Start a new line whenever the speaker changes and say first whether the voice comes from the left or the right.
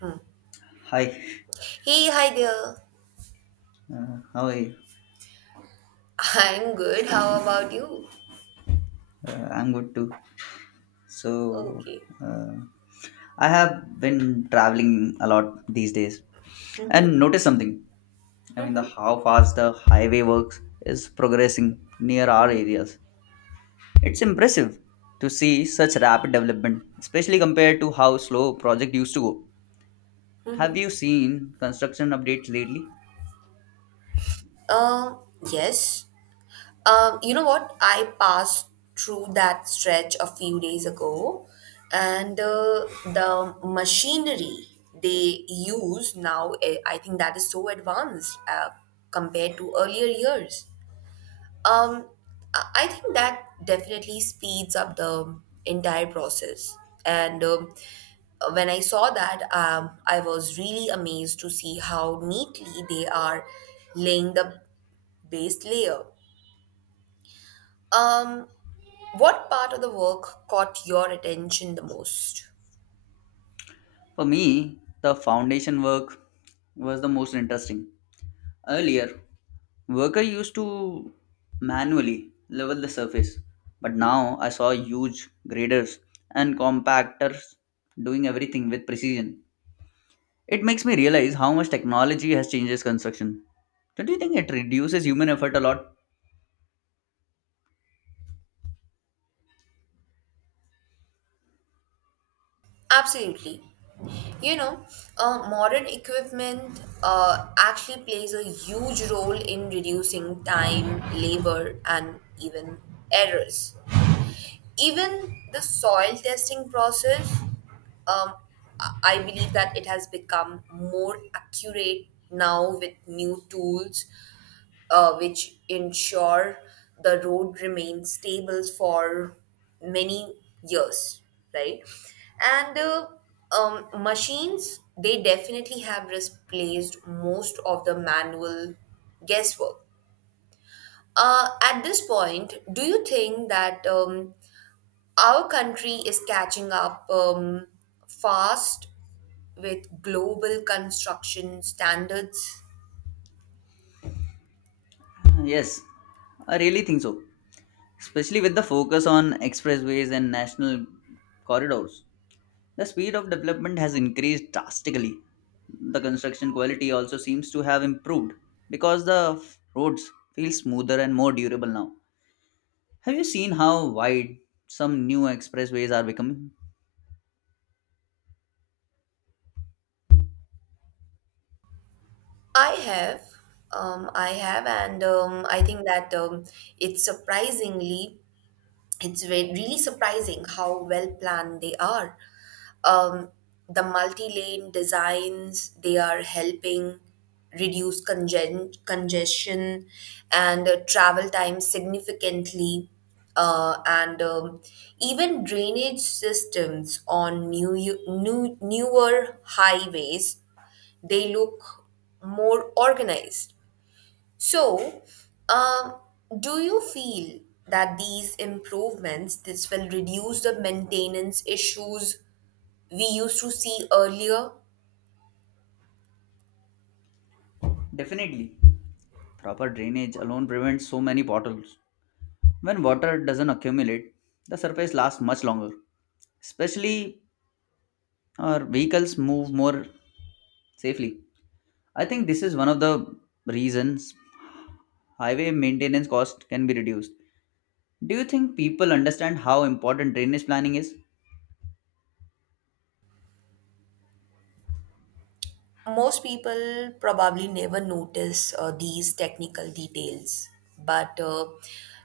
right: Hmm.
left: Hi,
right: Hey, hi there.
left: how are you?
right: I'm good. How about you?
left: I'm good too. So,
right: Okay.
left: uh, I have been traveling a lot these days
right: Mm-hmm.
left: and noticed something. I mean, the how fast the highway works is progressing near our
right: Mm-hmm.
left: areas. It's impressive to see such rapid development, especially compared to how slow project used to go. Have you seen construction updates lately?
right: Um, yes. You know what? I passed through that stretch a few days ago, and the machinery they use now, I think that is so advanced compared to earlier years. Um, I think that definitely speeds up the entire process. And when I saw that, I was really amazed to see how neatly they are laying the base layer. Um, what part of the work caught your attention the most?
left: For me, the foundation work was the most interesting. Earlier, worker used to manually level the surface, but now I saw huge graders and compactors doing everything with precision. It makes me realize how much technology has changed this construction. Don't you think it reduces human effort a lot?
right: Absolutely. You know, Modern equipment actually plays a huge role in reducing time, labor, and even errors. Even the soil testing process, um, I believe that it has become more accurate now with new tools, which ensure the road remains stable for many years, right? And machines, they definitely have replaced most of the manual guesswork. At this point, do you think that our country is catching up fast with global construction standards?
left: Yes, I really think so, especially with the focus on expressways and national corridors. The speed of development has increased drastically. The construction quality also seems to have improved because the roads feel smoother and more durable now. Have you seen how wide some new expressways are becoming?
right: I have, I have, and I think that it's surprisingly, it's really surprising how well planned they are. um, the multi-lane designs they are helping reduce congestion and travel time significantly and even drainage systems on newer highways they look more organized. So um, do you feel that these improvements this will reduce the maintenance issues we used to see earlier?
left: Definitely. Proper drainage alone prevents so many potholes. When water doesn't accumulate, the surface lasts much longer. Especially, our vehicles move more safely. I think this is one of the reasons highway maintenance cost can be reduced. Do you think people understand how important drainage planning is?
right: Most people probably never notice these technical details, but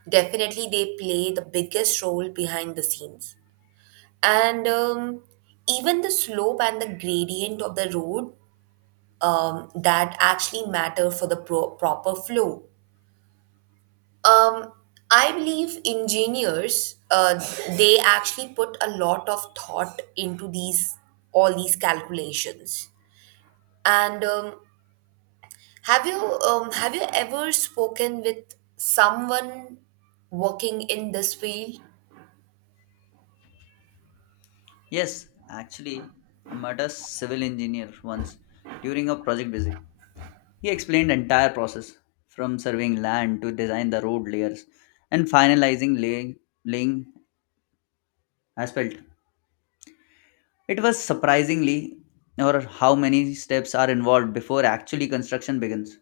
right: definitely they play the biggest role behind the scenes. And even the slope and the gradient of the road, that actually matter for the proper flow. Um, I believe engineers they actually put a lot of thought into these all these calculations. And um, Have you um, have you ever spoken with someone working in this field?
left: Yes, actually, I met a civil engineer once during a project visit. He explained entire process from surveying land to design the road layers and finalizing laying asphalt. It was surprisingly or how many steps are involved before actually construction begins.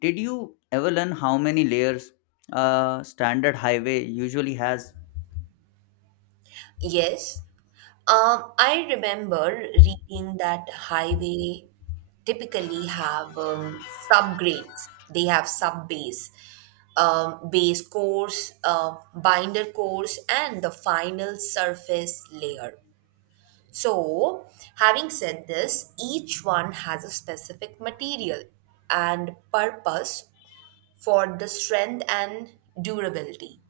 left: Did you ever learn how many layers a standard highway usually has?
right: Yes. I remember reading that highway typically have subgrades. They have sub base, base course, binder course, and the final surface layer. So, having said this, each one has a specific material and purpose for the strength and durability.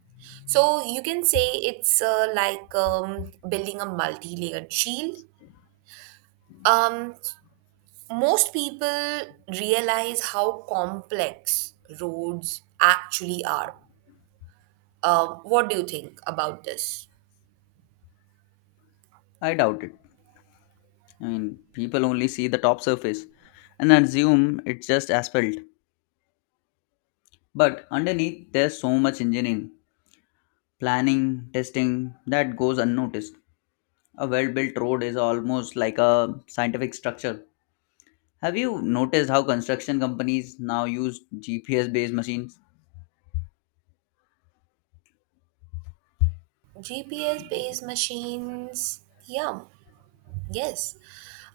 right: So you can say it's like building a multi-layered shield. Um, Most people realize how complex roads actually are. What do you think about this?
left: I doubt it. I mean, people only see the top surface and assume it's just asphalt. But underneath, there's so much engineering, planning, testing that goes unnoticed. A well built road is almost like a scientific structure. Have you noticed how construction companies now use GPS based machines?
right: GPS-based machines, yeah, yes.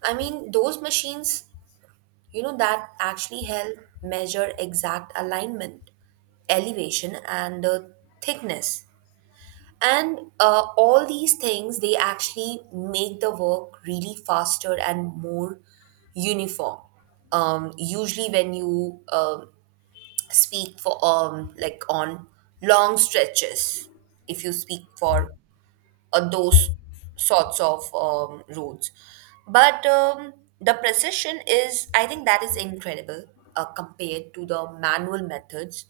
right: I mean, those machines that actually help measure exact alignment, elevation, and the thickness, and all these things they actually make the work really faster and more uniform, usually when you speak for like on long stretches, if you speak for those sorts of roads. But the precision is, I think that is incredible compared to the manual methods.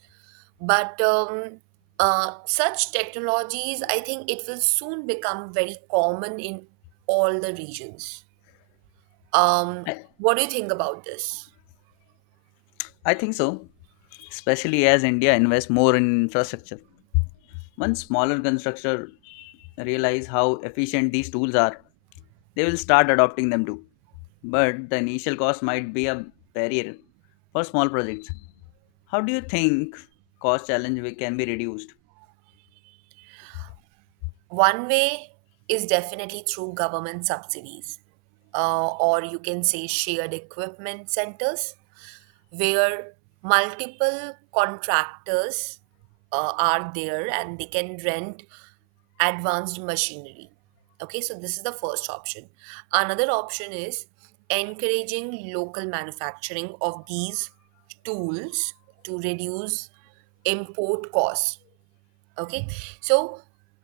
right: But such technologies, I think it will soon become very common in all the regions.
left: I,
right: What do you think about this?
left: I think so, especially as India invests more in infrastructure. Once smaller constructors realize how efficient these tools are, they will start adopting them too. But the initial cost might be a barrier for small projects. How do you think cost challenge can be reduced?
right: One way is definitely through government subsidies, or you can say shared equipment centers where multiple contractors are there and they can rent advanced machinery. Okay, so this is the first option. Another option is encouraging local manufacturing of these tools to reduce import costs. Okay, so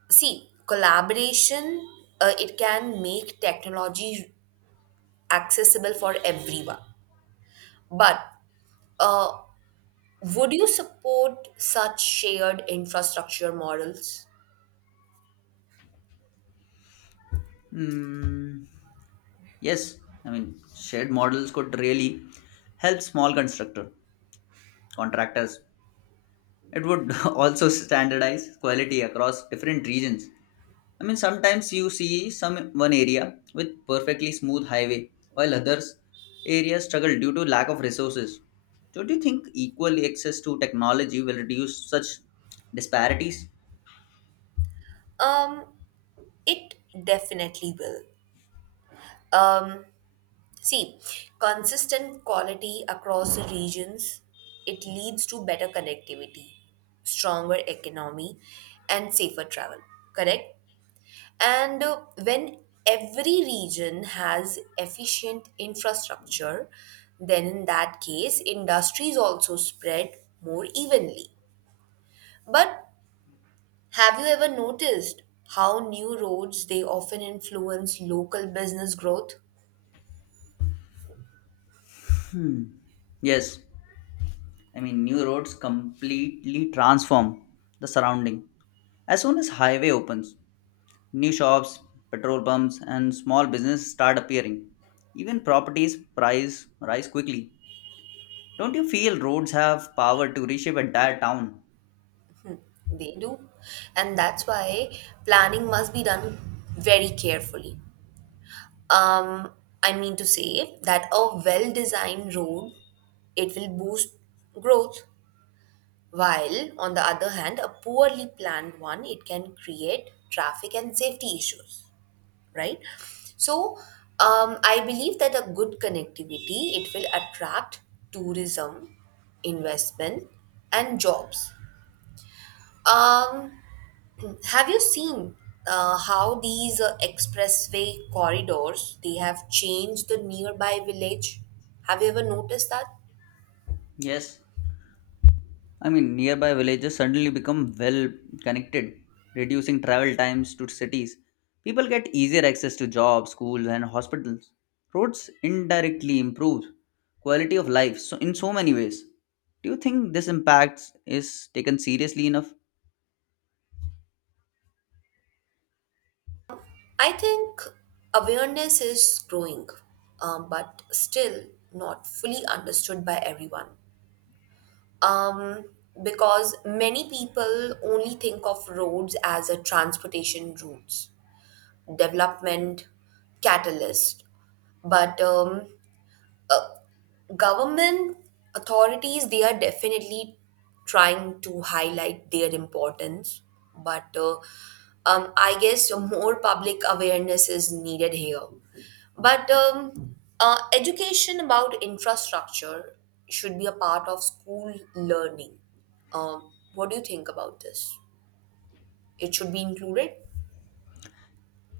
right: see, collaboration it can make technology accessible for everyone, but uh, would you support such shared infrastructure models?
left: Hmm, yes, I mean shared models could really help small constructor contractors. It would also standardize quality across different regions. I mean, sometimes you see some one area with perfectly smooth highway, while others areas struggle due to lack of resources. Don't you think equal access to technology will reduce such disparities?
right: Um, it definitely will. Um, See, consistent quality across the regions, it leads to better connectivity, stronger economy, and safer travel, correct? And when every region has efficient infrastructure, then in that case, industries also spread more evenly. But have you ever noticed how new roads they often influence local business growth?
left: Yes, I mean new roads completely transform the surrounding. As soon as highway opens, new shops, petrol pumps, and small businesses start appearing. Even properties price rise quickly. Don't you feel roads have power to reshape entire town?
right: They do. And that's why planning must be done very carefully. Um, I mean to say that a well-designed road it will boost growth, while on the other hand a poorly planned one it can create traffic and safety issues. Right. So I believe that a good connectivity it will attract tourism, investment, and jobs. Um, have you seen how these expressway corridors they have changed the nearby village? Have you ever noticed that?
left: Yes, I mean, nearby villages suddenly become well connected, reducing travel times to cities. People get easier access to jobs, schools, and hospitals. Roads indirectly improve quality of life so in so many ways. Do you think this impact is taken seriously enough?
right: I think awareness is growing, but still not fully understood by everyone, um, because many people only think of roads as a transportation routes, development catalyst. But government authorities they are definitely trying to highlight their importance. But I guess more public awareness is needed here. But education about infrastructure should be a part of school learning. What do you think about this? It should be included.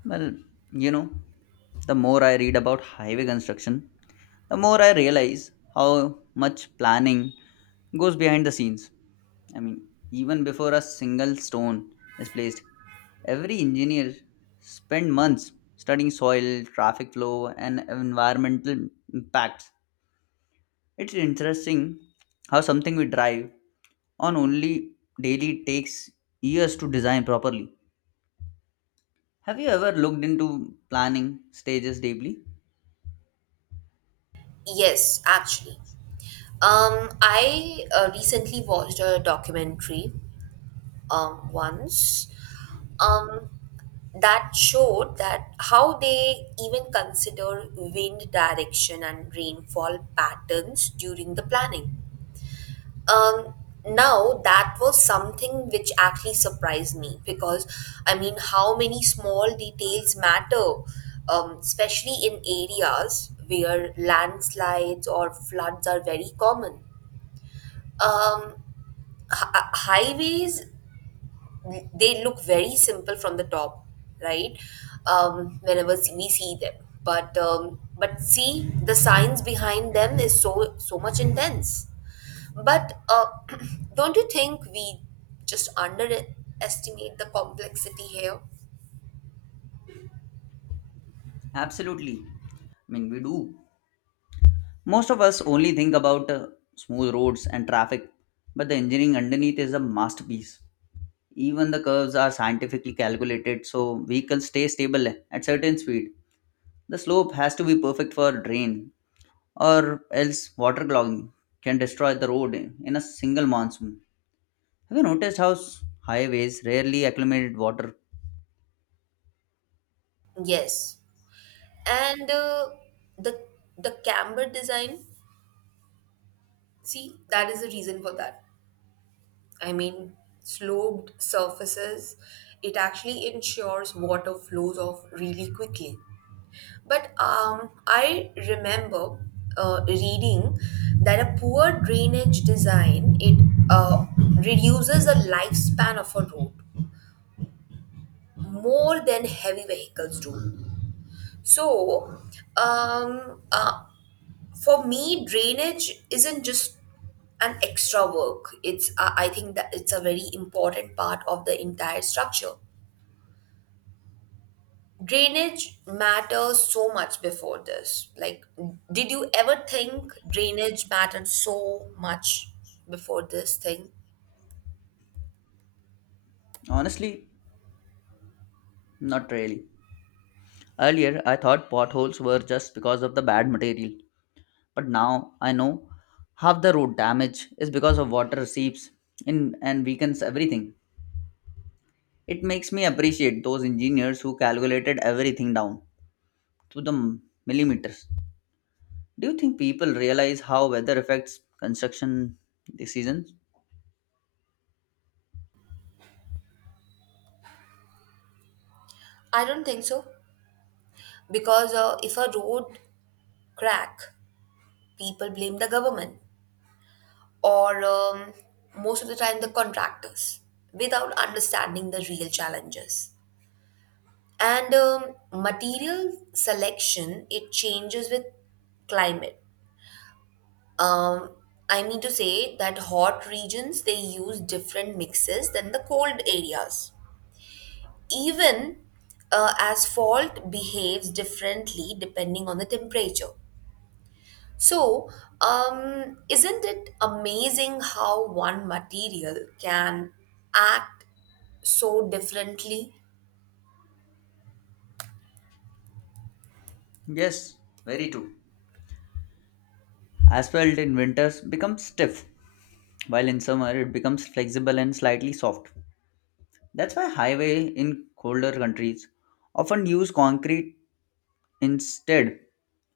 left: Well, you know, the more I read about highway construction, the more I realize how much planning goes behind the scenes. I mean, even before a single stone is placed, every engineer spend months studying soil, traffic flow, and environmental impacts. It's interesting how something we drive on only daily takes years to design properly. Have you ever looked into planning stages deeply?
right: Yes, actually, I recently watched a documentary once, um, that showed that how they even consider wind direction and rainfall patterns during the planning. Um, Now that was something which actually surprised me because I mean, how many small details matter, especially in areas where landslides or floods are very common. Um, Highways they look very simple from the top, right? Whenever we see them, but see the science behind them is so much intense. But don't you think we just underestimate the complexity here?
left: Absolutely. I mean, we do. Most of us only think about smooth roads and traffic, but the engineering underneath is a masterpiece. Even the curves are scientifically calculated so vehicles stay stable at certain speed. The slope has to be perfect for drain or else water clogging can destroy the road in a single monsoon. Have you noticed how highways rarely accumulate water?
right: Yes, and the camber design. See, that is the reason for that. I mean, sloped surfaces, it actually ensures water flows off really quickly. But I remember reading that a poor drainage design it uh, reduces the lifespan of a road more than heavy vehicles do. So, um, uh, for me drainage isn't just an extra work. It's i I think that it's a very important part of the entire structure. Drainage matters so much before this. Like, did you ever think drainage mattered so much before this thing?
left: Honestly, not really. Earlier, I thought potholes were just because of the bad material, but now I know half the road damage is because of water seeps in and weakens everything. It makes me appreciate those engineers who calculated everything down to the millimeters. Do you think people realize how weather affects construction decisions?
right: I don't think so, because if a road crack people blame the government, or most of the time the contractors, without understanding the real challenges. And material selection it changes with climate. Um, i mean to say that hot regions they use different mixes than the cold areas. Even asphalt behaves differently depending on the temperature. So isn't it amazing how one material can act so differently?
left: Yes, very true. Asphalt in winters becomes stiff, while in summer it becomes flexible and slightly soft. That's why highway in colder countries often use concrete instead,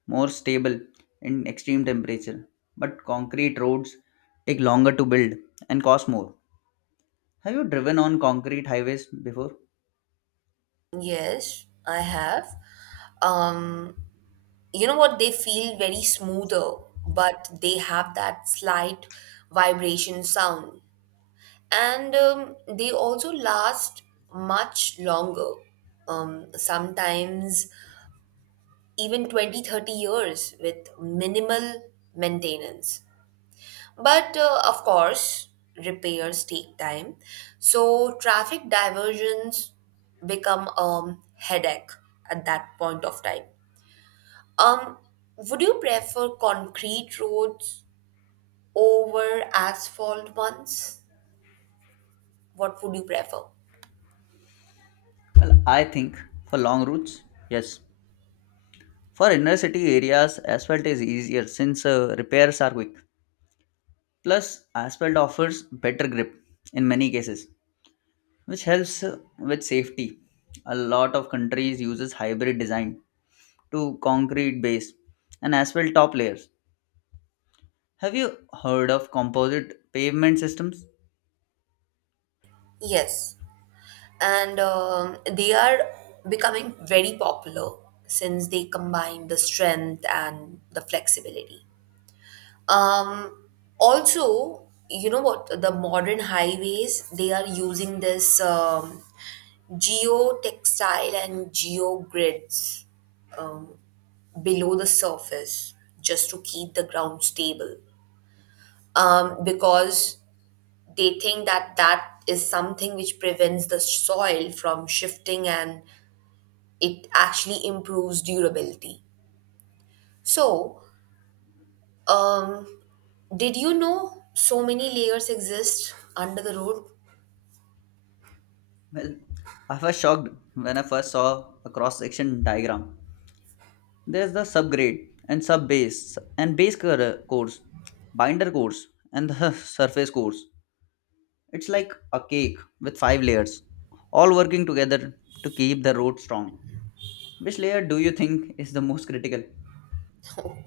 left: more stable in extreme temperature. But concrete roads take longer to build and cost more. Have you driven on concrete highways before?
right: Yes, I have. um you know what? They feel very smoother, but they have that slight vibration sound. And they also last much longer, sometimes even 20, 30 years with minimal maintenance. But of course repairs take time, so traffic diversions become a headache at that point of time. Um, would you prefer concrete roads over asphalt ones? What would you prefer?
left: Well, I think for long routes, yes. For inner city areas, asphalt is easier since repairs are quick. Plus, asphalt offers better grip in many cases, which helps with safety. A lot of countries uses hybrid design to concrete base and asphalt top layers. Have you heard of composite pavement systems?
right: Yes, and they are becoming very popular since they combine the strength and the flexibility. Um, Also, you know what? The modern highways they are using this geotextile and geogrids below the surface just to keep the ground stable. Because they think that that is something which prevents the soil from shifting and it actually improves durability. So, um, did you know so many layers exist under the road?
left: Well, I was shocked when I first saw a cross section diagram. There's the subgrade and sub base and base course, binder course, and the surface course. It's like a cake with five layers, all working together to keep the road strong. Which layer do you think is the most critical?
right: No,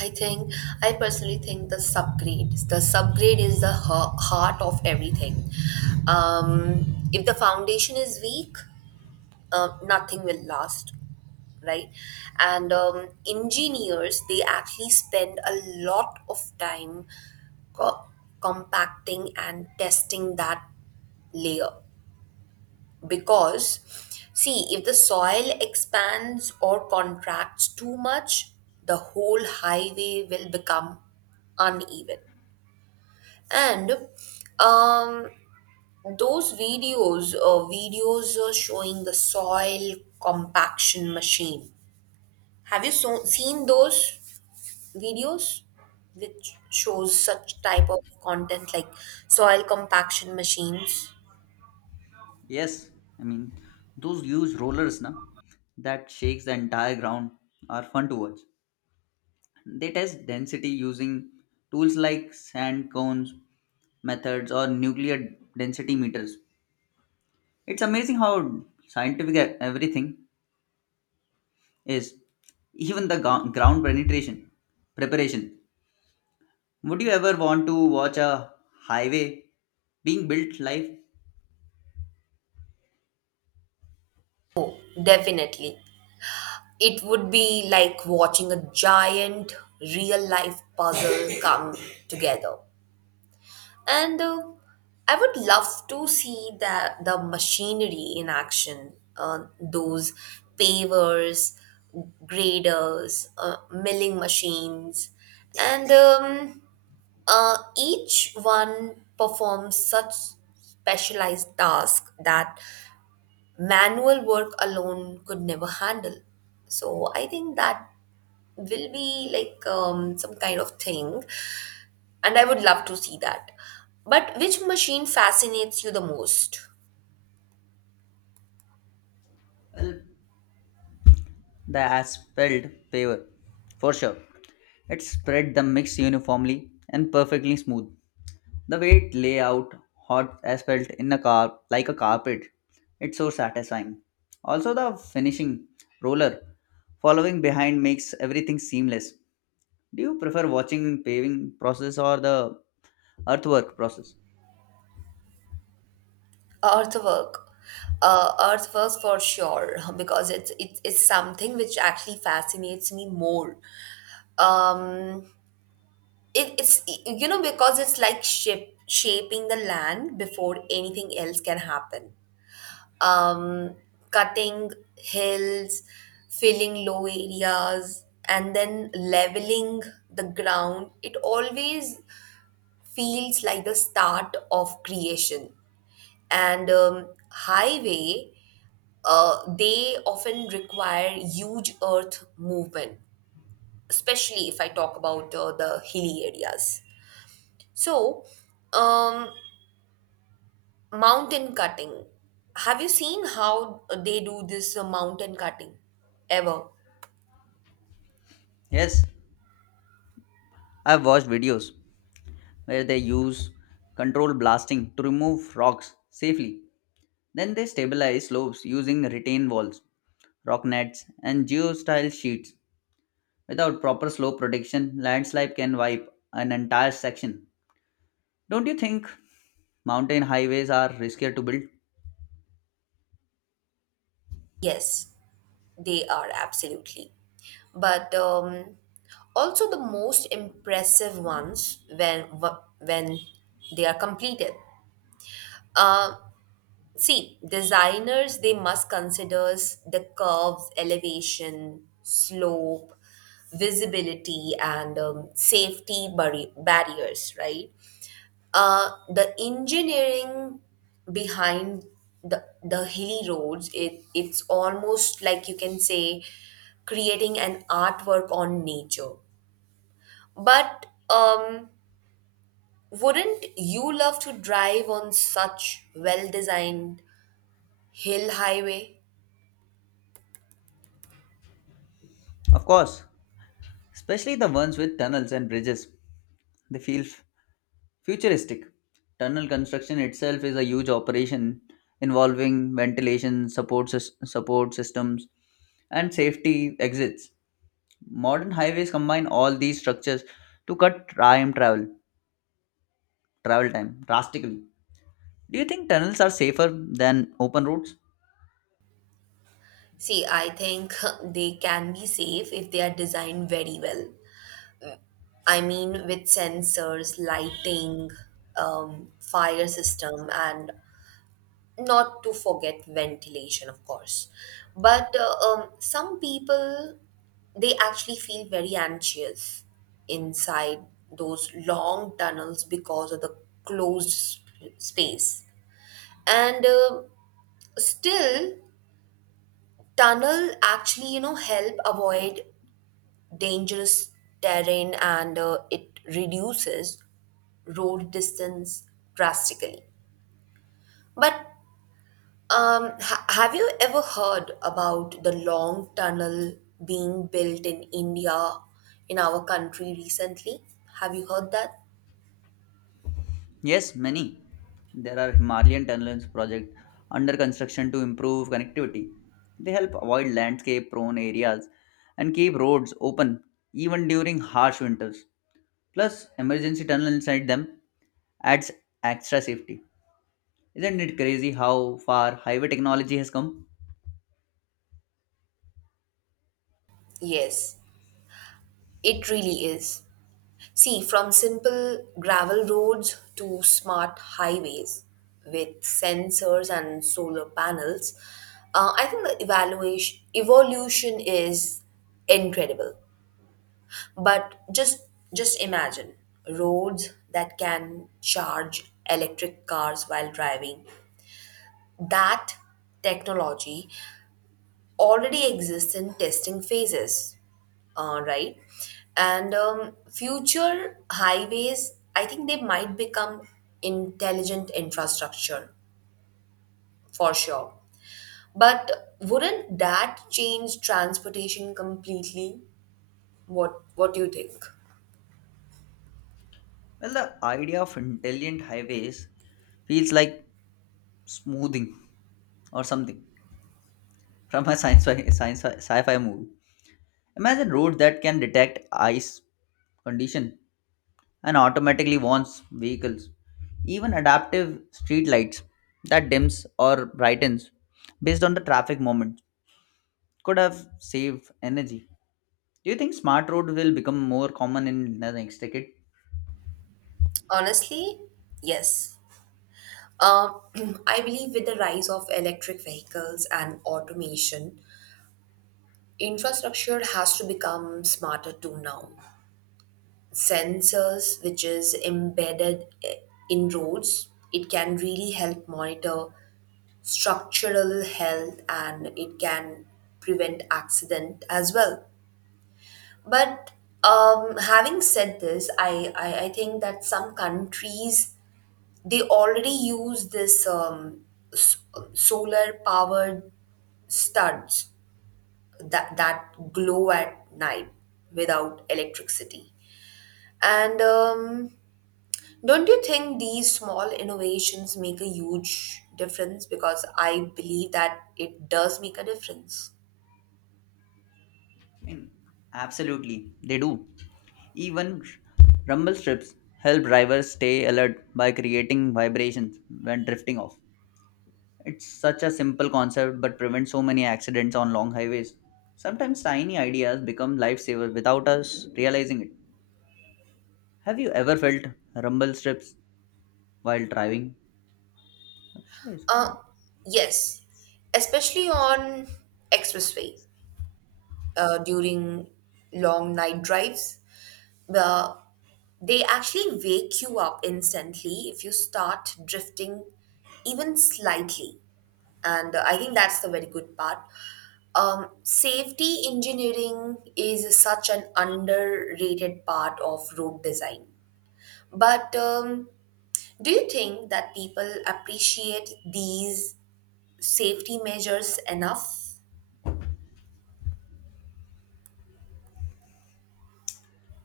right: I think I personally think the subgrade. The subgrade is the heart of everything. Um, if the foundation is weak, nothing will last. Right. And engineers they actually spend a lot of time co- compacting and testing that layer, because see, if the soil expands or contracts too much, the whole highway will become uneven. And um those videos, showing the soil compaction machine, have you seen those videos which shows such type of content like soil compaction machines?
left: Yes, I mean those huge rollers, na, that shakes the entire ground are fun to watch. They test density using tools like sand cones methods or nuclear density meters. It's amazing how scientific everything is, even the ground penetration preparation. Would you ever want to watch a highway being built live?
right: Definitely. It would be like watching a giant real life puzzle come together, and I would love to see that the machinery in action, those pavers, graders, milling machines, and each one performs such specialized tasks that manual work alone could never handle. So I think that will be like some kind of thing, and I would love to see that. But which machine fascinates you the most?
left: The asphalt paver, for sure. It spread the mix uniformly and perfectly smooth. The way it lay out hot asphalt in a car like a carpet, it's so satisfying. Also, the finishing roller following behind makes everything seamless. Do you prefer watching paving process or the earthwork process?
right: Earthwork. Earthworks for sure, because it's something which actually fascinates me more. Um, it's because it's like shaping the land before anything else can happen. um Cutting hills, filling low areas, and then leveling the ground, it always feels like the start of creation. And highway they often require huge earth movement, especially if I talk about the hilly areas. So, um mountain cutting. Have you seen how they do this mountain cutting? Ever?
left: Yes, I've watched videos where they use control blasting to remove rocks safely. Then they stabilize slopes using retain walls, rock nets, and geostyle sheets. Without proper slope protection, landslide can wipe an entire section. Don't you think mountain highways are riskier to build?
right: Yes, they are absolutely. But also the most impressive ones when when they are completed. Uh, See, designers they must consider the curves, elevation, slope, visibility, and safety barriers, right? The engineering behind the hilly roads, it's almost like you can say creating an artwork on nature. But wouldn't you love to drive on such well-designed hill highway?
left: Of course, especially the ones with tunnels and bridges. They feel futuristic. Tunnel construction itself is a huge operation involving ventilation, support, support systems, and safety exits. Modern highways combine all these structures to cut time travel travel time drastically. Do you think tunnels are safer than open roads?
right: See, I think they can be safe if they are designed very well. I mean, with sensors, lighting, fire system, and not to forget ventilation, of course. But some people they actually feel very anxious inside those long tunnels because of the closed space. And still tunnel actually help avoid dangerous terrain, and it reduces road distance drastically. But have you ever heard about the long tunnel being built in India, in our country recently? Have you heard that?
left: Yes, many. There are Himalayan tunnels project under construction to improve connectivity. They help avoid landscape prone areas and keep roads open even during harsh winters. Plus, emergency tunnel inside them adds extra safety. Isn't it crazy how far highway technology has come?
right: Yes, it really is. See, from simple gravel roads to smart highways with sensors and solar panels, I think the evaluation evolution is incredible. But just imagine roads that can charge electric cars while driving. That technology already exists in testing phases, right? And future highways, I think they might become intelligent infrastructure for sure. But wouldn't that change transportation completely? What do you think?
left: Well, the idea of intelligent highways feels like smoothing or something from a sci-fi movie. Imagine roads that can detect ice condition and automatically warns vehicles. Even adaptive street lights that dims or brightens based on the traffic moment could have saved energy. Do you think smart road will become more common in the next decade?
right: Honestly, yes. Um, I believe with the rise of electric vehicles and automation, infrastructure has to become smarter too now. Sensors, which is embedded in roads, it can really help monitor structural health and it can prevent accident as well. But having said this, I think that some countries they already use this s- solar powered studs that glow at night without electricity. And don't you think these small innovations make a huge difference? Because I believe that it does make a difference.
left: I mean, absolutely, they do. Even rumble strips help drivers stay alert by creating vibrations when drifting off. It's such a simple concept but prevents so many accidents on long highways. Sometimes tiny ideas become lifesavers without us realizing it. Have you ever felt rumble strips while driving? Acha, iske-
right: Uh, yes, especially on expressway during long night drives. Uh, they actually wake you up instantly if you start drifting even slightly. And I think that's the very good part. Safety engineering is such an underrated part of road design. But do you think that people appreciate these safety measures enough?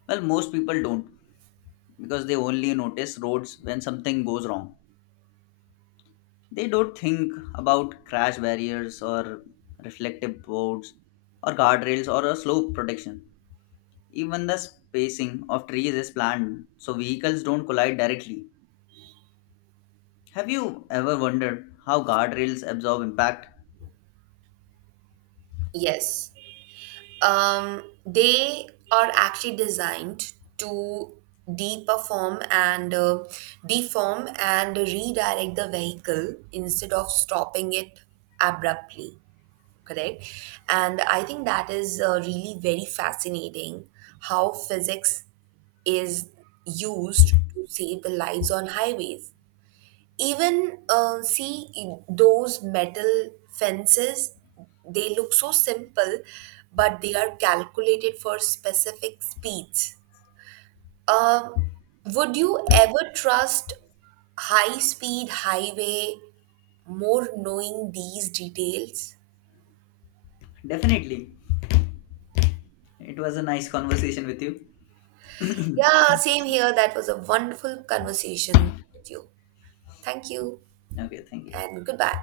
left: Well, most people don't because they only notice roads when something goes wrong. They don't think about crash barriers or reflective boards or guardrails or a slope protection. Even the spacing of trees is planned so vehicles don't collide directly. Have you ever wondered how guardrails absorb impact?
right: Yes. They are actually designed to deperform and deform and redirect the vehicle instead of stopping it abruptly. Correct. And I think that is really very fascinating how physics is used to save the lives on highways. Even see in those metal fences they look so simple but they are calculated for specific speeds. uh, would you ever trust high speed highway more knowing these details?
left: Definitely. It was a nice conversation with you.
right: Yeah, same here. That was a wonderful conversation with you. Thank you
left: Okay, thank you.
right: and goodbye.